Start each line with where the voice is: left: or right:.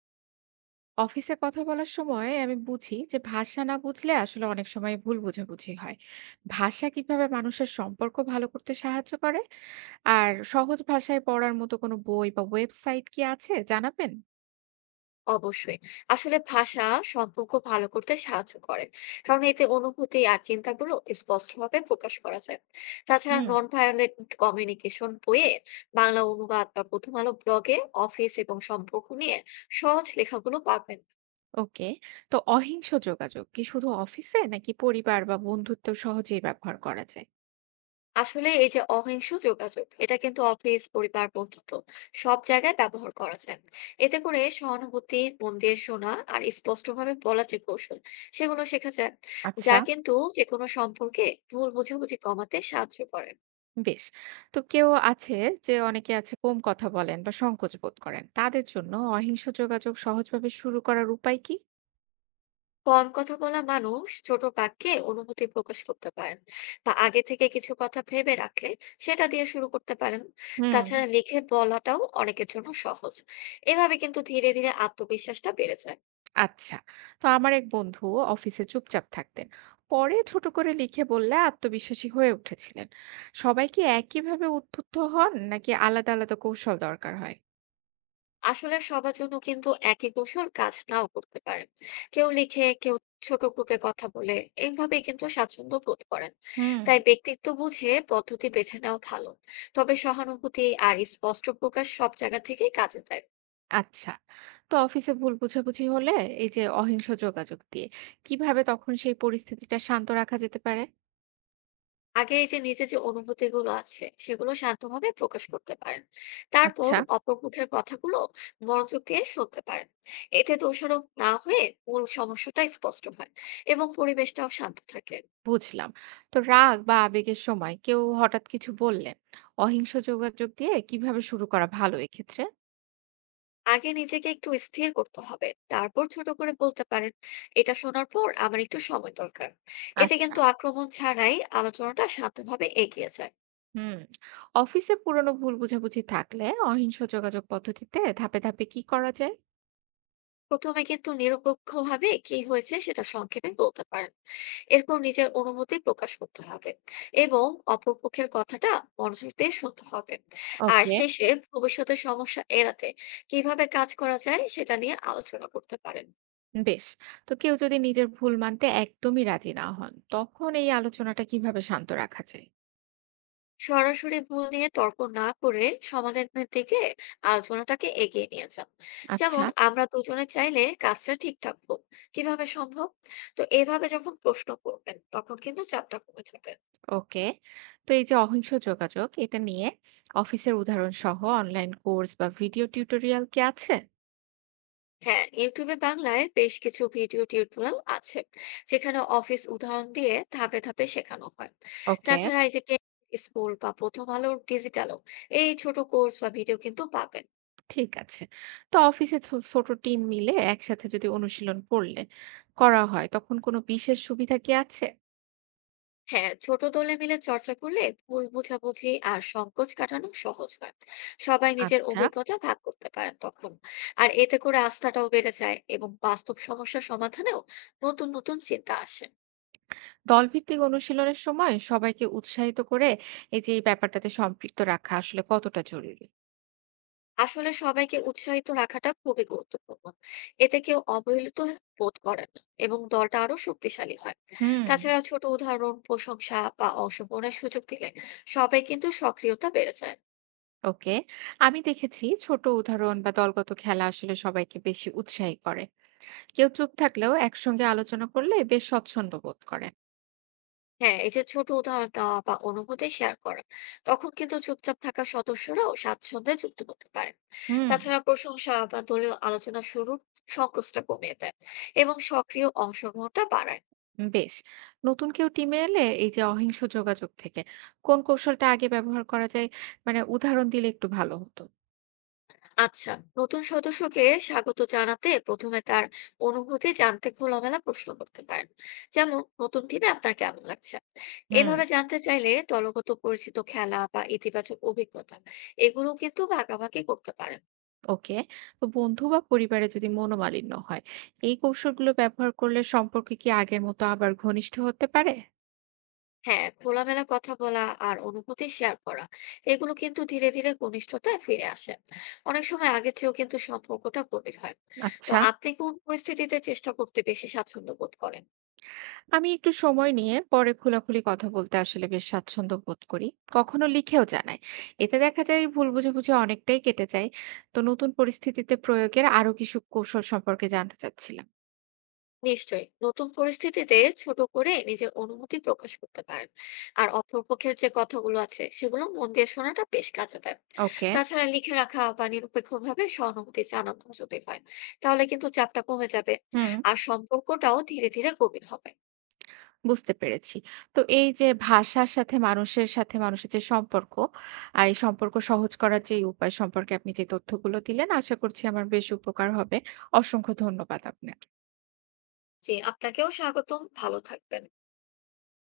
right: অফিসে কথা বলার সময় আমি বুঝি যে ভাষা না বুঝলে আসলে অনেক সময় ভুল বোঝাবুঝি হয়। ভাষা কিভাবে মানুষের সম্পর্ক ভালো করতে সাহায্য করে? আর সহজ ভাষায় পড়ার মতো কোনো বই বা ওয়েবসাইট কি আছে, জানাবেন।
left: অবশ্যই। আসলে ভাষা সম্পর্ক ভালো করতে সাহায্য করে। কারণ এতে অনুভূতি আর চিন্তাগুলো স্পষ্টভাবে প্রকাশ করা যায়। তাছাড়া
right: হুম।
left: নন ভায়োলেন্ট কমিউনিকেশন বইয়ে বাংলা অনুবাদ বা প্রথম আলো ব্লগে অফিস এবং সম্পর্ক নিয়ে সহজ লেখাগুলো পাবেন।
right: ওকে। তো অহিংস যোগাযোগ কি শুধু অফিসে, নাকি পরিবার বা বন্ধুত্ব সহজেই ব্যবহার করা যায়?
left: আসলে এই যে অহিংস যোগাযোগ, এটা কিন্তু অফিস, পরিবার, বন্ধুত্ব সব জায়গায় ব্যবহার করা যায়। এতে করে সহানুভূতি, মন দিয়ে শোনা আর স্পষ্টভাবে বলা যে কৌশল, সেগুলো শেখা যায়,
right: আচ্ছা।
left: যা কিন্তু যে কোনো সম্পর্কে ভুল বোঝাবুঝি কমাতে সাহায্য করে।
right: বেশ। তো কেউ আছে, যে অনেকে আছে কম কথা বলেন বা সংকোচ বোধ করেন, তাদের জন্য অহিংস যোগাযোগ সহজভাবে শুরু করার উপায় কি?
left: কম কথা বলা মানুষ ছোট বাক্যে অনুভূতি প্রকাশ করতে পারেন, বা আগে থেকে কিছু কথা ভেবে রাখলে সেটা দিয়ে শুরু করতে পারেন।
right: হুম।
left: তাছাড়া লিখে বলাটাও অনেকের জন্য সহজ। এভাবে কিন্তু ধীরে ধীরে আত্মবিশ্বাসটা বেড়ে যায়।
right: আচ্ছা। তো আমার এক বন্ধু অফিসে চুপচাপ থাকতেন, পরে ছোট করে লিখে বললে আত্মবিশ্বাসী হয়ে উঠেছিলেন। সবাই কি একইভাবে উদ্বুদ্ধ হন, নাকি আলাদা আলাদা কৌশল দরকার হয়?
left: আসলে সবার জন্য কিন্তু একই কৌশল কাজ নাও করতে পারে। কেউ লিখে, কেউ ছোট গ্রুপে কথা বলে এইভাবেই কিন্তু স্বাচ্ছন্দ্য বোধ করেন।
right: হুম।
left: তাই ব্যক্তিত্ব বুঝে পদ্ধতি বেছে নেওয়া ভালো, তবে সহানুভূতি আর স্পষ্ট প্রকাশ সব জায়গা থেকেই কাজে দেয়।
right: আচ্ছা। তো অফিসে ভুল বোঝাবুঝি হলে এই যে অহিংস যোগাযোগ দিয়ে কিভাবে তখন সেই পরিস্থিতিটা শান্ত রাখা যেতে পারে?
left: আগে এই যে নিজে যে অনুভূতি গুলো আছে সেগুলো শান্তভাবে প্রকাশ করতে পারেন, তারপর
right: আচ্ছা।
left: অপর মুখের কথাগুলো মনোযোগ দিয়ে শুনতে পারেন। এতে দোষারোপ না হয়ে মূল সমস্যাটা স্পষ্ট হয় এবং পরিবেশটাও শান্ত থাকে।
right: বুঝলাম। তো রাগ বা আবেগের সময় কেউ হঠাৎ কিছু বললে অহিংস যোগাযোগ দিয়ে কিভাবে শুরু করা ভালো এক্ষেত্রে?
left: আগে নিজেকে একটু স্থির করতে হবে, তারপর ছোট করে বলতে পারেন, এটা শোনার পর আমার একটু সময় দরকার। এতে
right: আচ্ছা।
left: কিন্তু আক্রমণ ছাড়াই আলোচনাটা শান্তভাবে এগিয়ে যায়।
right: হুম। অফিসে পুরনো ভুল বোঝাবুঝি থাকলে অহিংস যোগাযোগ পদ্ধতিতে ধাপে ধাপে কি করা যায়?
left: প্রথমে কিন্তু নিরপেক্ষ ভাবে কি হয়েছে সেটা সংক্ষেপে বলতে পারেন, এরপর নিজের অনুভূতি প্রকাশ করতে হবে এবং অপরপক্ষের কথাটা মনোযোগ দিয়ে শুনতে হবে। আর
right: ওকে।
left: শেষে ভবিষ্যতে সমস্যা এড়াতে কিভাবে কাজ করা যায় সেটা নিয়ে আলোচনা করতে পারেন।
right: বেশ। তো কেউ যদি নিজের ভুল মানতে একদমই রাজি না হন, তখন এই আলোচনাটা কিভাবে শান্ত রাখা যায়?
left: সরাসরি ভুল নিয়ে তর্ক না করে সমাধানের দিকে আলোচনাটাকে এগিয়ে নিয়ে যান। যেমন,
right: আচ্ছা।
left: আমরা দুজনে চাইলে কাজটা ঠিকঠাক হোক, কিভাবে সম্ভব। তো এভাবে যখন প্রশ্ন করবেন তখন কিন্তু চাপটা কমে যাবে।
right: ওকে। তো এই যে অহিংস যোগাযোগ, এটা নিয়ে অফিসের উদাহরণ সহ অনলাইন কোর্স বা ভিডিও টিউটোরিয়াল কি আছে?
left: হ্যাঁ, ইউটিউবে বাংলায় বেশ কিছু ভিডিও টিউটোরিয়াল আছে, যেখানে অফিস উদাহরণ দিয়ে ধাপে ধাপে শেখানো হয়।
right: ওকে।
left: তাছাড়া এই যে স্কুল বা প্রথম আলোর ডিজিটালও, এই ছোট কোর্স বা ভিডিও কিন্তু পাবেন।
right: ঠিক আছে। তো অফিসে ছোট টিম মিলে একসাথে যদি অনুশীলন করলে করা হয়, তখন কোনো বিশেষ সুবিধা কি আছে?
left: হ্যাঁ, ছোট দলে মিলে চর্চা করলে ভুল বোঝাবুঝি আর সংকোচ কাটানো সহজ হয়। সবাই নিজের
right: আচ্ছা।
left: অভিজ্ঞতা ভাগ করতে পারেন তখন। আর এতে করে আস্থাটাও বেড়ে যায় এবং বাস্তব সমস্যা সমাধানেও নতুন নতুন চিন্তা আসে।
right: দলভিত্তিক অনুশীলনের সময় সবাইকে উৎসাহিত করে, এই যে এই ব্যাপারটাতে সম্পৃক্ত রাখা আসলে কতটা জরুরি?
left: আসলে সবাইকে উৎসাহিত রাখাটা খুবই গুরুত্বপূর্ণ। এতে কেউ অবহেলিত বোধ করেন না এবং দলটা আরো শক্তিশালী হয়।
right: হুম।
left: তাছাড়া ছোট উদাহরণ, প্রশংসা বা অংশগ্রহণের সুযোগ দিলে সবাই কিন্তু সক্রিয়তা বেড়ে যায়।
right: ওকে। আমি দেখেছি ছোট উদাহরণ বা দলগত খেলা আসলে সবাইকে বেশি উৎসাহী করে। কেউ চুপ থাকলেও একসঙ্গে আলোচনা করলে বেশ স্বচ্ছন্দ বোধ করে।
left: হ্যাঁ, এই যে ছোট উদাহরণ দেওয়া বা অনুভূতি শেয়ার করা, তখন কিন্তু চুপচাপ থাকা সদস্যরাও স্বাচ্ছন্দ্যে যুক্ত হতে পারেন।
right: হুম।
left: তাছাড়া প্রশংসা বা দলীয় আলোচনা শুরুর সংকোচটা কমিয়ে দেয় এবং সক্রিয় অংশগ্রহণটা বাড়ায়।
right: বেশ। নতুন কেউ টিমে এলে এই যে অহিংস যোগাযোগ থেকে কোন কৌশলটা আগে ব্যবহার করা যায়? মানে উদাহরণ দিলে একটু ভালো হতো।
left: আচ্ছা, নতুন সদস্যকে স্বাগত জানাতে প্রথমে তার অনুভূতি জানতে খোলামেলা প্রশ্ন করতে পারেন, যেমন, নতুন টিমে আপনার কেমন লাগছে।
right: হুম।
left: এভাবে জানতে চাইলে দলগত পরিচিত খেলা বা ইতিবাচক অভিজ্ঞতা, এগুলো কিন্তু ভাগাভাগি করতে পারেন।
right: ওকে। তো বন্ধু বা পরিবারে যদি মনোমালিন্য হয়, এই কৌশলগুলো ব্যবহার করলে সম্পর্ক কি আগের মতো আবার ঘনিষ্ঠ হতে পারে?
left: হ্যাঁ, খোলামেলা কথা বলা আর অনুভূতি শেয়ার করা, এগুলো কিন্তু ধীরে ধীরে ঘনিষ্ঠতায় ফিরে আসে। অনেক সময় আগের চেয়েও কিন্তু সম্পর্কটা গভীর হয়। তো
right: আচ্ছা।
left: আপনি কোন পরিস্থিতিতে চেষ্টা করতে বেশি স্বাচ্ছন্দ্য বোধ করেন?
right: আমি একটু সময় নিয়ে পরে খোলাখুলি কথা বলতে আসলে বেশ স্বাচ্ছন্দ্য বোধ করি। কখনো লিখেও জানাই। এতে দেখা যায় ভুল বোঝাবুঝি অনেকটাই কেটে যায়। তো নতুন পরিস্থিতিতে প্রয়োগের আরো কিছু কৌশল সম্পর্কে জানতে চাচ্ছিলাম।
left: নিশ্চয়ই, নতুন পরিস্থিতিতে ছোট করে নিজের অনুভূতি প্রকাশ করতে পারেন। আর অপরপক্ষের যে কথাগুলো আছে সেগুলো মন দিয়ে শোনাটা বেশ কাজে দেয়।
right: ওকে।
left: তাছাড়া লিখে রাখা বা নিরপেক্ষভাবে সহানুভূতি জানানো যদি হয় তাহলে কিন্তু চাপটা কমে যাবে
right: হুম।
left: আর সম্পর্কটাও ধীরে ধীরে গভীর হবে।
right: বুঝতে পেরেছি। তো এই যে ভাষার সাথে মানুষের সাথে মানুষের যে সম্পর্ক, আর এই সম্পর্ক সহজ করার যে উপায় সম্পর্কে আপনি যে তথ্যগুলো দিলেন, আশা করছি আমার বেশ উপকার হবে। অসংখ্য ধন্যবাদ আপনা
left: জি, আপনাকেও স্বাগতম। ভালো থাকবেন।